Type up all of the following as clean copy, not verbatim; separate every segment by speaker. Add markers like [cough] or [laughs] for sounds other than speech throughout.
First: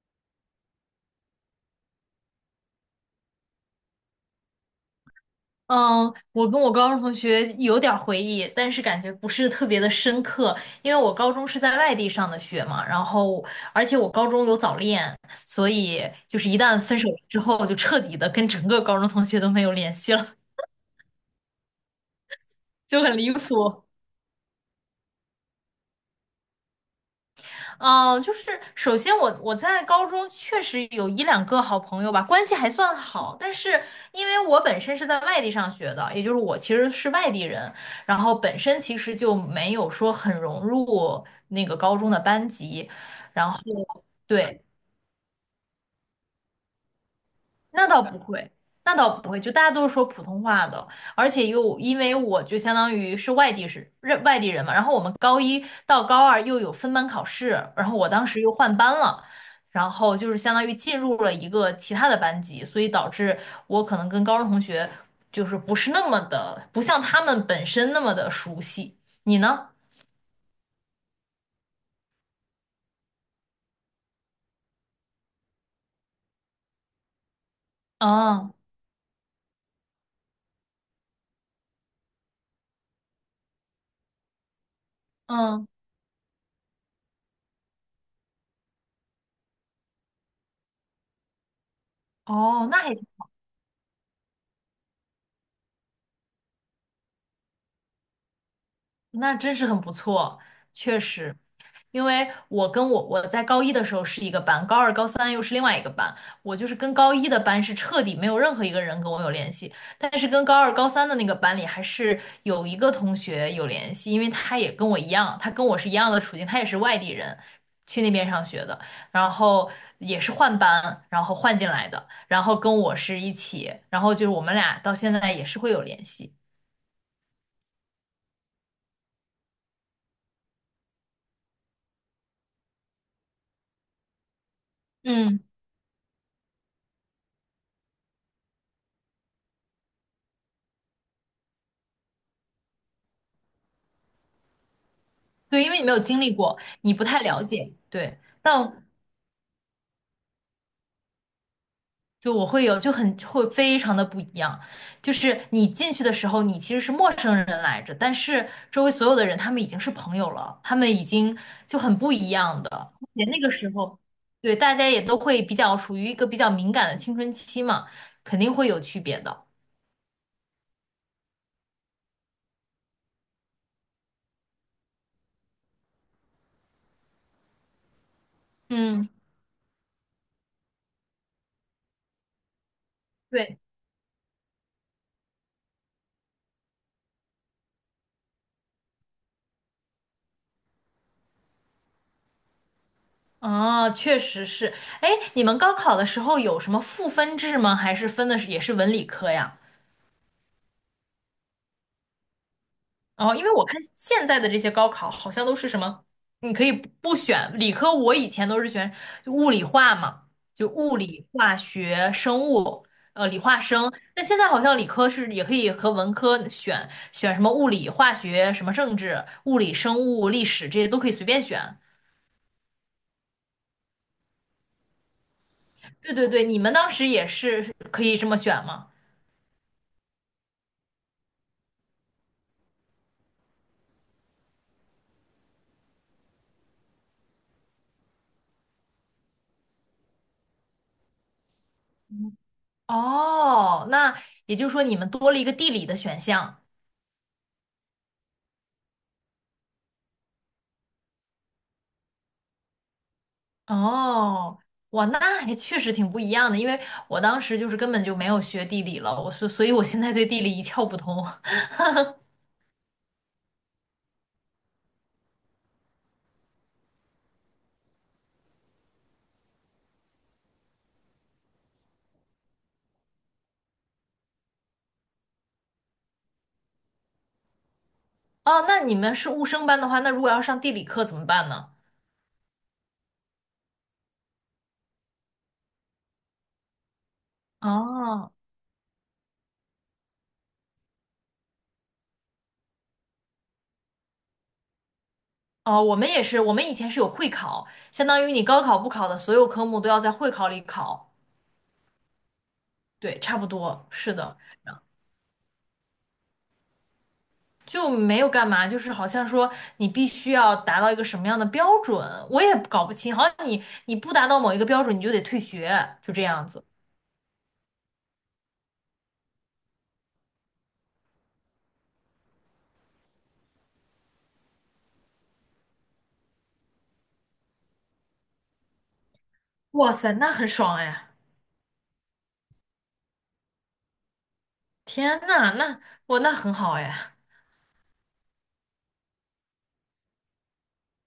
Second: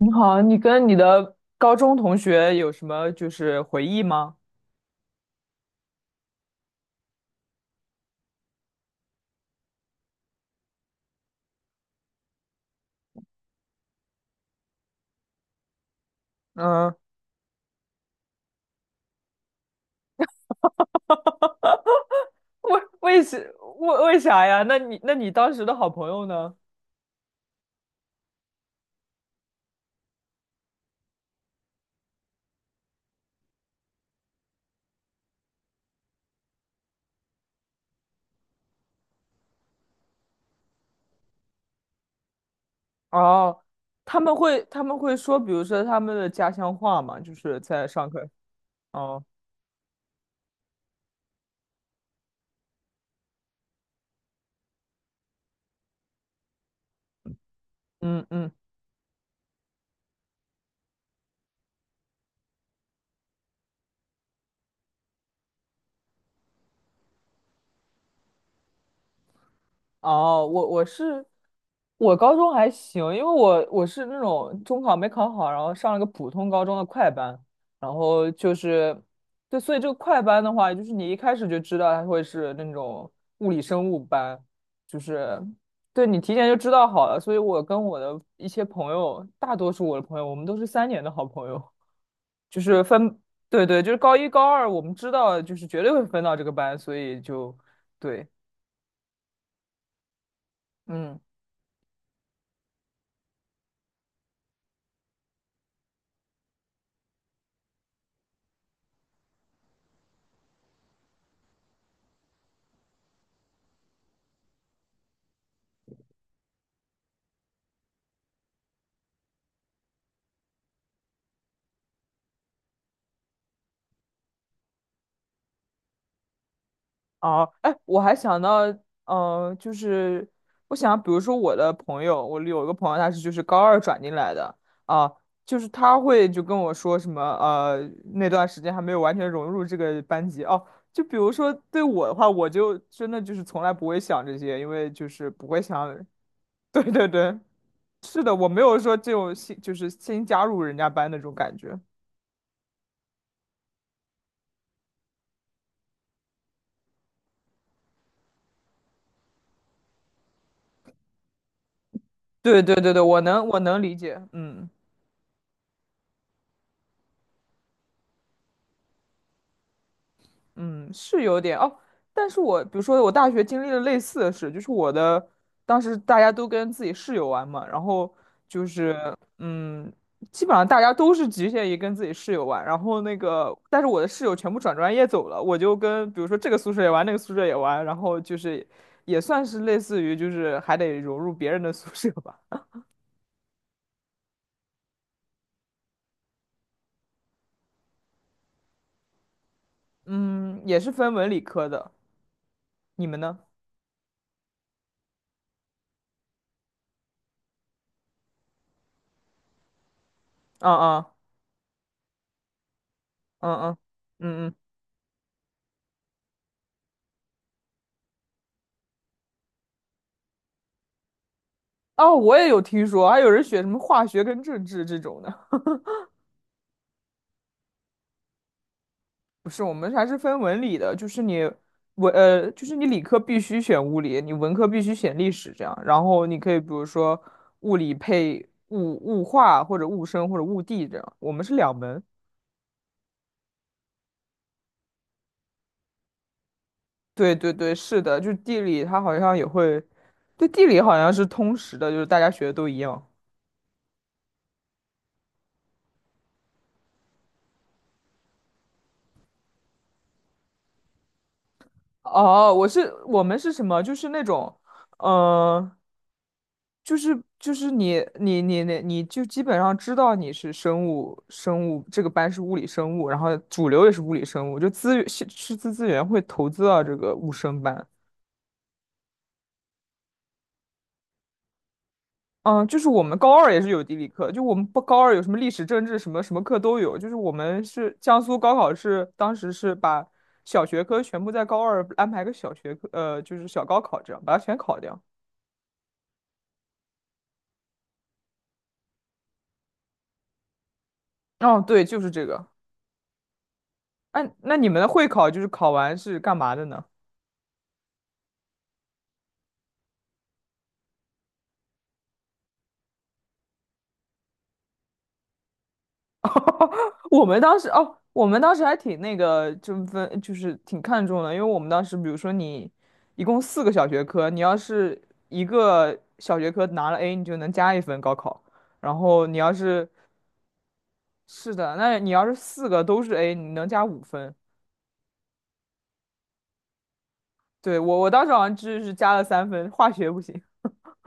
Speaker 1: 你好，你跟你的高中同学有什么回忆吗？
Speaker 2: 嗯，我跟我高中同学有点儿回忆，但是感觉不是特别的深刻，因为我高中是在外地上的学嘛，然后而且我高中有早恋，所以就是一旦
Speaker 1: 嗯。
Speaker 2: 分手之后，就彻底的跟整个高中同学都没有联系了，
Speaker 1: [laughs] 为
Speaker 2: 就很
Speaker 1: 为
Speaker 2: 离
Speaker 1: 什
Speaker 2: 谱。
Speaker 1: 为为啥呀？那你当时的好朋友呢？
Speaker 2: 嗯，就是首先我在高中确实有一两个好朋友吧，关系还算好。但是因为我本身是在外地上学的，也就是我其实是外地人，然后本身其实就没有说很融入那个高中的班级，然后
Speaker 1: 哦，他们会
Speaker 2: 对。
Speaker 1: 他们会说，比如说他们的家乡话嘛，就是在
Speaker 2: 那倒
Speaker 1: 上
Speaker 2: 不
Speaker 1: 课。
Speaker 2: 会，那倒
Speaker 1: 哦，
Speaker 2: 不会，就大家都是说普通话的，而且又因为我就相当于是外地人嘛，然后我们高一到高二又有分班考试，然后我
Speaker 1: 嗯
Speaker 2: 当时
Speaker 1: 嗯。
Speaker 2: 又换班了，然后就是相当于进入了一个其他的班级，所以导致我可能跟高中同学就是不是那么的，不像他们本身那么的熟悉。你呢？
Speaker 1: 哦，我是我高中还行，因为我是那种中考没考好，然后上了个普通高中的快班，然后
Speaker 2: 嗯
Speaker 1: 就是对，所以这个快班的话，就是你一开始就知道它会是那种物理生物班，就是
Speaker 2: 嗯，
Speaker 1: 对你提前就知道好了，所以我跟我的一些朋友，大多数我的朋友，我们都是三年的好朋友，就
Speaker 2: 哦，那
Speaker 1: 是
Speaker 2: 还
Speaker 1: 分，对对，就是高一高二，我们知道就是绝对会分到这个班，所以就对，
Speaker 2: 那真是很不错，确
Speaker 1: 嗯。
Speaker 2: 实。因为我跟我我在高一的时候是一个班，高二、高三又是另外一个班。我就是跟高一的班是彻底没有任何一个人跟我有联系，但是跟高二、高三的那个班里还是有一个同学有联系，因为他也跟我一样，他跟我是一样的处境，他也是外地人，去那边上学的，然后也是换班，然后换进来的，然后跟我是一起，然后就是我们俩到现在也是会有联系。
Speaker 1: 哦，哎，我还想到，呃，就是我想，比如说我的朋友，我有一个朋友，他是就是高二转进来的啊，
Speaker 2: 嗯。
Speaker 1: 就是他会就跟我说什么，那段时间还没有完全融入这个班级哦。就比如说对我的话，我就真的就是从来不会想这些，因为就是不会
Speaker 2: 对，因为你没有
Speaker 1: 想。
Speaker 2: 经历过，
Speaker 1: [laughs] 对
Speaker 2: 你不
Speaker 1: 对
Speaker 2: 太
Speaker 1: 对，
Speaker 2: 了解。对，
Speaker 1: 是的，我没有
Speaker 2: 但
Speaker 1: 说这种新就是新加入人家班那种感觉。
Speaker 2: 就我会有就很会非常的不一样，就是你进去的时候，你其实是陌生人来着，但是周围所有的人他们已经是朋友了，他们已经就很不一样
Speaker 1: 对
Speaker 2: 的。
Speaker 1: 对对对，
Speaker 2: 而
Speaker 1: 我
Speaker 2: 且那
Speaker 1: 能
Speaker 2: 个
Speaker 1: 我
Speaker 2: 时
Speaker 1: 能理
Speaker 2: 候，
Speaker 1: 解，
Speaker 2: 对，
Speaker 1: 嗯。
Speaker 2: 大家也都会比较属于一个比较敏感的青春期嘛，肯定会有区别的。
Speaker 1: 嗯，是有点哦，但是我比如说我大学经历了类似的事，就是我的当时大家都跟自己室友玩嘛，然后就是
Speaker 2: 嗯，
Speaker 1: 嗯，基本上大家都是局限于跟自己室友玩，然后那个
Speaker 2: 对，
Speaker 1: 但是我的室友全部转专业走了，我就跟比如说这个宿舍也玩，那个宿舍也玩，然后就是也算是类似于就是还得融入别人的宿舍吧。
Speaker 2: 哦，确实是。哎，你们高考的时候有什么赋分制吗？还是分的是也是文理科呀？
Speaker 1: [laughs] 嗯，也是分文理科的，你们
Speaker 2: 哦，
Speaker 1: 呢？
Speaker 2: 因为我看现在的这些高考好像都是什么，你可以不选理科，我以前都是选就物理化嘛，就
Speaker 1: 嗯
Speaker 2: 物
Speaker 1: 嗯
Speaker 2: 理、化学、生物，理
Speaker 1: 嗯
Speaker 2: 化
Speaker 1: 嗯
Speaker 2: 生。那
Speaker 1: 嗯
Speaker 2: 现在
Speaker 1: 嗯。
Speaker 2: 好像理科是也可以和文科选选什么物理、化学、什么政治、物理、生物、历史这些都可以随便选。
Speaker 1: 哦，我也有听说，还有人选什么化学跟政治这种的。
Speaker 2: 对对对，你们当时也是可以这么选吗？
Speaker 1: 不是，我们还是分文理的，就是你就是你理科必须选物理，你文科必须选历史，这样。然后你可以比如说物理配物化或者物生或者物地这样。我们是两门。
Speaker 2: 哦，那也就是说你们多了一个地理的选项。
Speaker 1: 对对对，是的，就地理它好像也会，对地理好像是通识的，就是大家学的都一样。
Speaker 2: 哦，哇，那还确实挺不一样的，因为我当时就是根本就没有学地理了，我所以我现在对地理一窍不通。[laughs]
Speaker 1: 哦，我们是什么？就是那种，嗯、就是你就基本上知道你是生物生物这个班是物理生物，然后主流也是物理生物，就资源是师资资源会投资到这个物生班。
Speaker 2: 哦，那你们是物生班的话，那如果要上地理课怎么办呢？
Speaker 1: 嗯，就是我们高二也是有地理课，就我们不高二有什么历史、政治什么什么课都有，就是我们是江
Speaker 2: 哦
Speaker 1: 苏高考是当时是把小学科全部在高二安排个小学科，就是小高考这样把它全考掉。
Speaker 2: 哦，我们也是，我们以前是有会考，相当于你高考不考的所有科目都要在会考里考。
Speaker 1: 哦，对，就是这个。
Speaker 2: 对，差不多，是
Speaker 1: 哎，
Speaker 2: 的，
Speaker 1: 那你们的会考就是考完是干嘛的呢？
Speaker 2: 就没有干嘛，就是好像说你必须要达到一个什么样的标准，我也搞不清，好像你不达到某一个标准，你就得退学，就这样子。
Speaker 1: 我们当时还挺那个，就是挺看重的，因为我们当时比如说你一共四个小学科，你要是一个小学科拿了 A，你就能加一分高考，然后你要是
Speaker 2: 哇塞，那很爽哎！
Speaker 1: 是的，那你要是四个都是 A，你能加五分。
Speaker 2: 天呐，那我那很好哎。
Speaker 1: 对，我当时好像就是加了三分，化学不行。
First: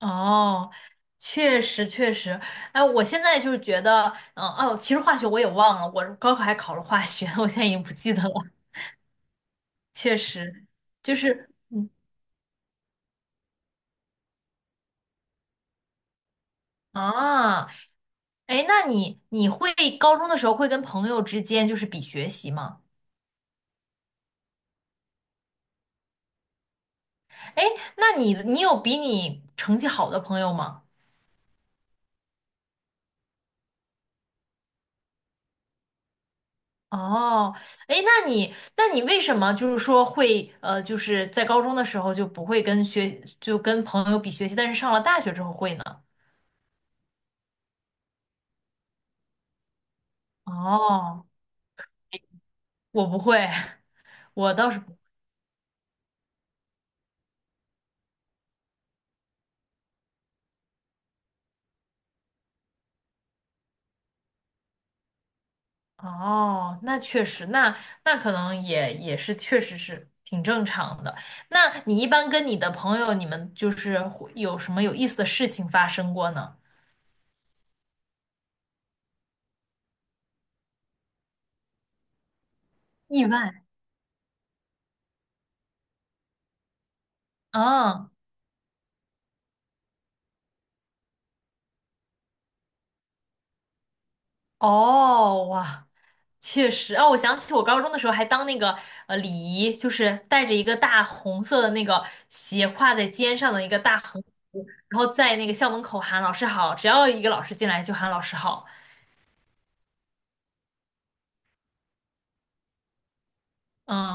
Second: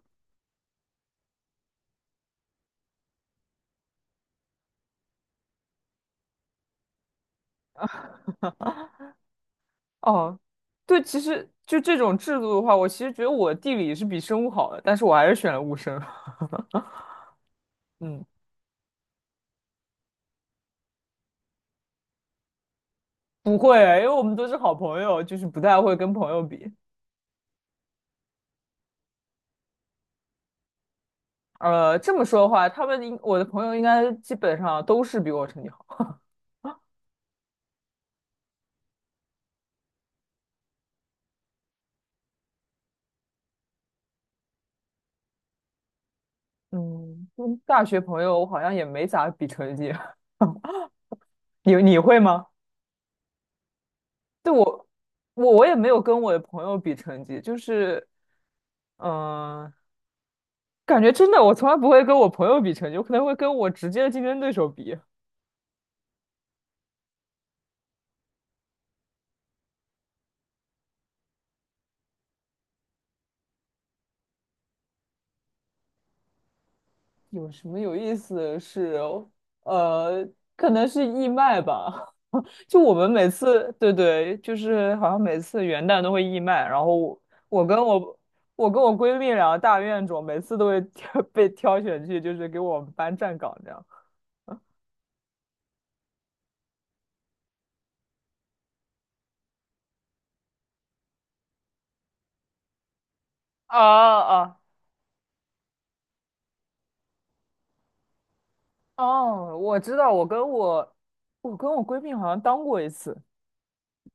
Speaker 2: 哦，确实确实，哎，我现在就是觉得，嗯哦，其实化学我也忘了，我高考还考了化学，[laughs] 我现在已经不记得了。确
Speaker 1: 哦，
Speaker 2: 实，
Speaker 1: 对，
Speaker 2: 就
Speaker 1: 其实
Speaker 2: 是
Speaker 1: 就
Speaker 2: 嗯
Speaker 1: 这种制度的话，我其实觉得我地理是比生物好的，但是我还是选了物生。[laughs]
Speaker 2: 啊，
Speaker 1: 嗯，
Speaker 2: 哎，那你会高中的时候会跟朋友之间就是比学习吗？
Speaker 1: 不会，因为我们都是好朋友，就是不太会跟朋友比。
Speaker 2: 哎，那你有比你成绩好的朋友吗？
Speaker 1: 这么说的话，他们应我的朋友应该基本上都是比我成绩好。
Speaker 2: 哦，哎，那你，那你为什么就是说会就是在高中的时候就不会跟学，就跟朋友比学习，但是上了大学之后会呢？
Speaker 1: 嗯,大学朋友我好像也没咋比成绩。
Speaker 2: 哦，
Speaker 1: [laughs] 你你会吗？
Speaker 2: 我不会，[laughs]
Speaker 1: 对
Speaker 2: 我倒是
Speaker 1: 我，
Speaker 2: 不。
Speaker 1: 我也没有跟我的朋友比成绩，就是，嗯、感觉真的我从来不会跟我朋友比成绩，我可能会跟我直接的竞争对手比。
Speaker 2: 哦，那确实，那那可能也是，确实是挺正常的。那你一般跟你的朋友，你们就是会有什么有意思的事情发生过呢？
Speaker 1: 有什么有意思的事哦？呃，可能是义卖吧。[laughs] 就我们
Speaker 2: 意
Speaker 1: 每
Speaker 2: 外。
Speaker 1: 次，对对，就是好像每次元旦都会义卖，然后我跟
Speaker 2: 啊，
Speaker 1: 我我跟我闺蜜两个大怨种，每次都会挑 [laughs] 被挑选去，就是给我们班站岗这样。
Speaker 2: 哦，哇。确实，哦，我想起我高中的时候还当那个礼仪，就是带着一个大红色的那个斜挎在肩上的一
Speaker 1: 啊
Speaker 2: 个大横
Speaker 1: 啊
Speaker 2: 幅，然后在那个校门口喊老师好，只要一个老师进来就喊老师好。
Speaker 1: 哦，我知道，我跟我闺蜜好像当过一次，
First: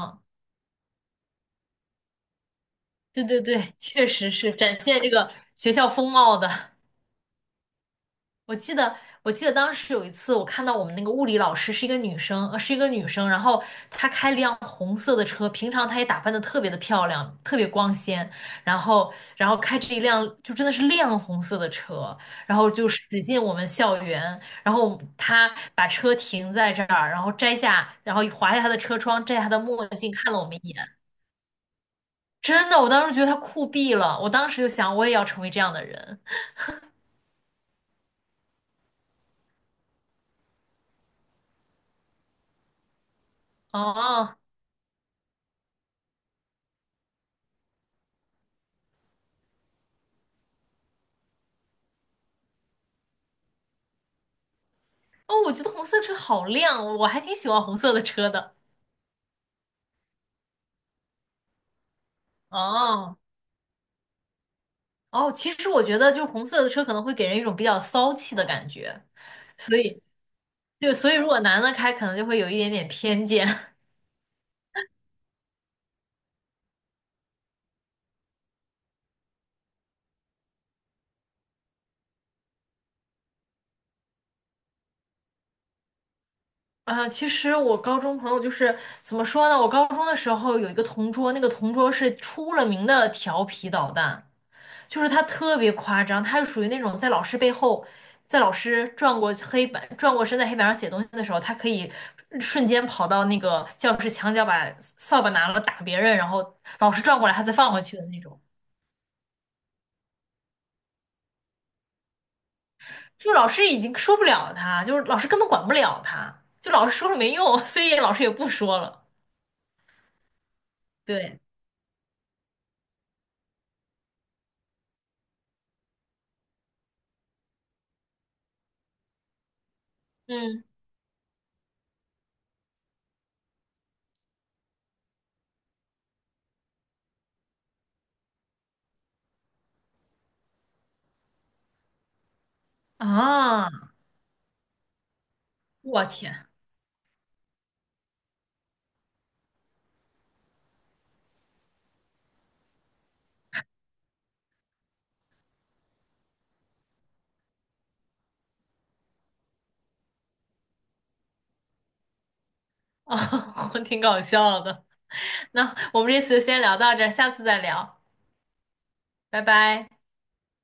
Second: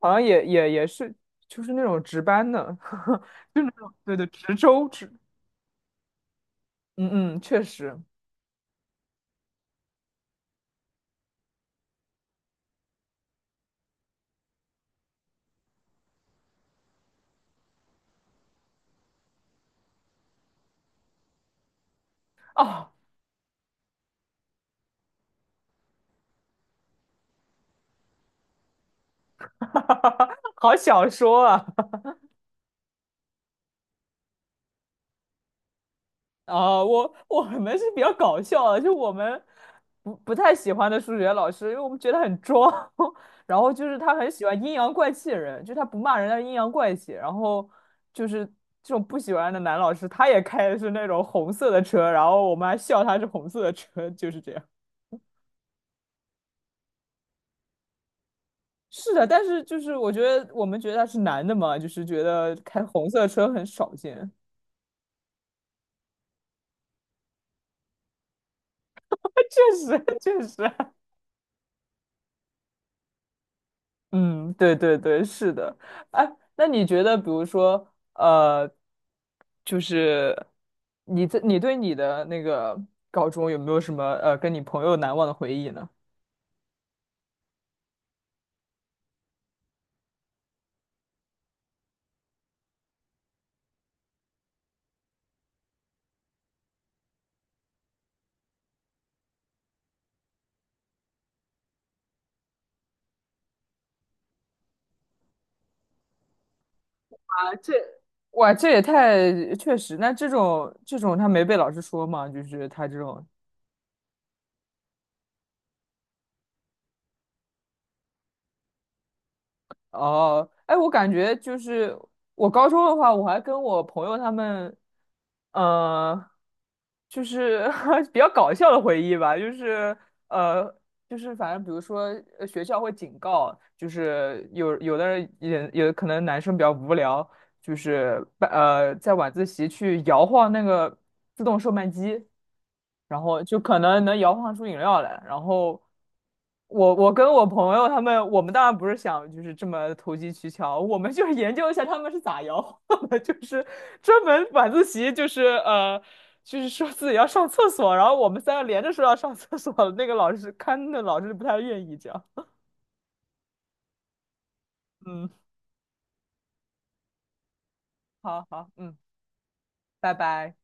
Speaker 1: 好像也是就是那种值班的，
Speaker 2: 对对
Speaker 1: [laughs] 就那
Speaker 2: 对，
Speaker 1: 种
Speaker 2: 确
Speaker 1: 对对
Speaker 2: 实
Speaker 1: 值
Speaker 2: 是展
Speaker 1: 周
Speaker 2: 现
Speaker 1: 值，
Speaker 2: 这个学校风貌的。
Speaker 1: 嗯嗯，确实。
Speaker 2: 我记得，我记得当时有一次，我看到我们那个物理老师是一个女生，是一个女生，然后她开了辆红色的车，平常她也打扮的特别的漂亮，特别光鲜，然后，然后开着一辆就真的是亮红色的车，然后就
Speaker 1: 哦。
Speaker 2: 驶进我们校园，然后她把车停在这儿，然后摘下，然后划下她的车窗，摘下她的墨镜，看了我
Speaker 1: [laughs]
Speaker 2: 们一
Speaker 1: 好
Speaker 2: 眼，
Speaker 1: 小说啊！[laughs]
Speaker 2: 真的，我当时觉得她酷毙了，我当时就想，我也要成为这样的人，
Speaker 1: 我我们是比较搞笑的，就我们不太喜欢的数学老师，因为我们觉得很装。[laughs] 然后就是他很
Speaker 2: 哦。
Speaker 1: 喜欢阴阳怪气的人，就他不骂人，但是阴阳怪气。然后就是这种不喜欢的男老师，他也开的是那种红色的车，然后我们还笑他是红色的车。[laughs] 就是这样。
Speaker 2: 哦，我觉得红色车好亮，我还挺喜欢红色的车的。
Speaker 1: 是的，但是就是我们觉得他是男的嘛，就是觉得开红
Speaker 2: 哦
Speaker 1: 色车很少见。
Speaker 2: 哦，其实我觉得就是红色的车可能会给人一种比较骚气的感觉，
Speaker 1: [laughs]
Speaker 2: 所
Speaker 1: 确
Speaker 2: 以
Speaker 1: 实确实。
Speaker 2: 就所以如果男的开，可能就会有一点点偏见。[laughs]
Speaker 1: 嗯，对对对，是的。哎，那你觉得，比如说，呃，就是你对你的那个高中有没有什么跟你朋友难忘的回忆呢？
Speaker 2: 啊，其实我高中朋友就是怎么说呢？我高中的时候有一个同桌，那个同桌是出了名的调皮捣蛋。就是他特别夸张，他是属于那种在老师背后，在老师转过黑板、转过身在黑板上写东西的时候，他可以瞬间跑到那个教室墙角，把扫把拿了打别人，然后老师转过来，他再
Speaker 1: 啊，这
Speaker 2: 放回去的那种。
Speaker 1: 哇，这也太确实。那这种这种他没被老师说嘛？就是他这种
Speaker 2: 就老师已经说不了他，就是老师根本管不了他，就老师说了没用，[laughs] 所以老师也不说了。
Speaker 1: 哦，哎，我感觉
Speaker 2: 对，
Speaker 1: 就是我高中的话，我还跟我朋友他们，呃，就是 [laughs] 比较搞笑的回忆吧，呃，
Speaker 2: 嗯
Speaker 1: 就是反正比如说学校会警告，就是有的人也有可能男生比较无聊，就是在晚自习去摇晃那个自动售卖机，然后就
Speaker 2: 啊，
Speaker 1: 可能能摇晃出饮料来。然后
Speaker 2: 我天
Speaker 1: 我跟我朋友他们，我们当然不是想就是这么投机取巧，我们就是研究一下他们是咋摇晃的。[laughs] 就是专门晚自习。就是说自己要上厕所，然后我们三个连着说要上厕所，那个老师不太愿意这样。
Speaker 2: 啊，[laughs] 我挺搞笑的。
Speaker 1: 嗯，
Speaker 2: 那我们这次就先聊到这儿，下次再聊，
Speaker 1: 好好，嗯，
Speaker 2: 拜拜。
Speaker 1: 拜拜。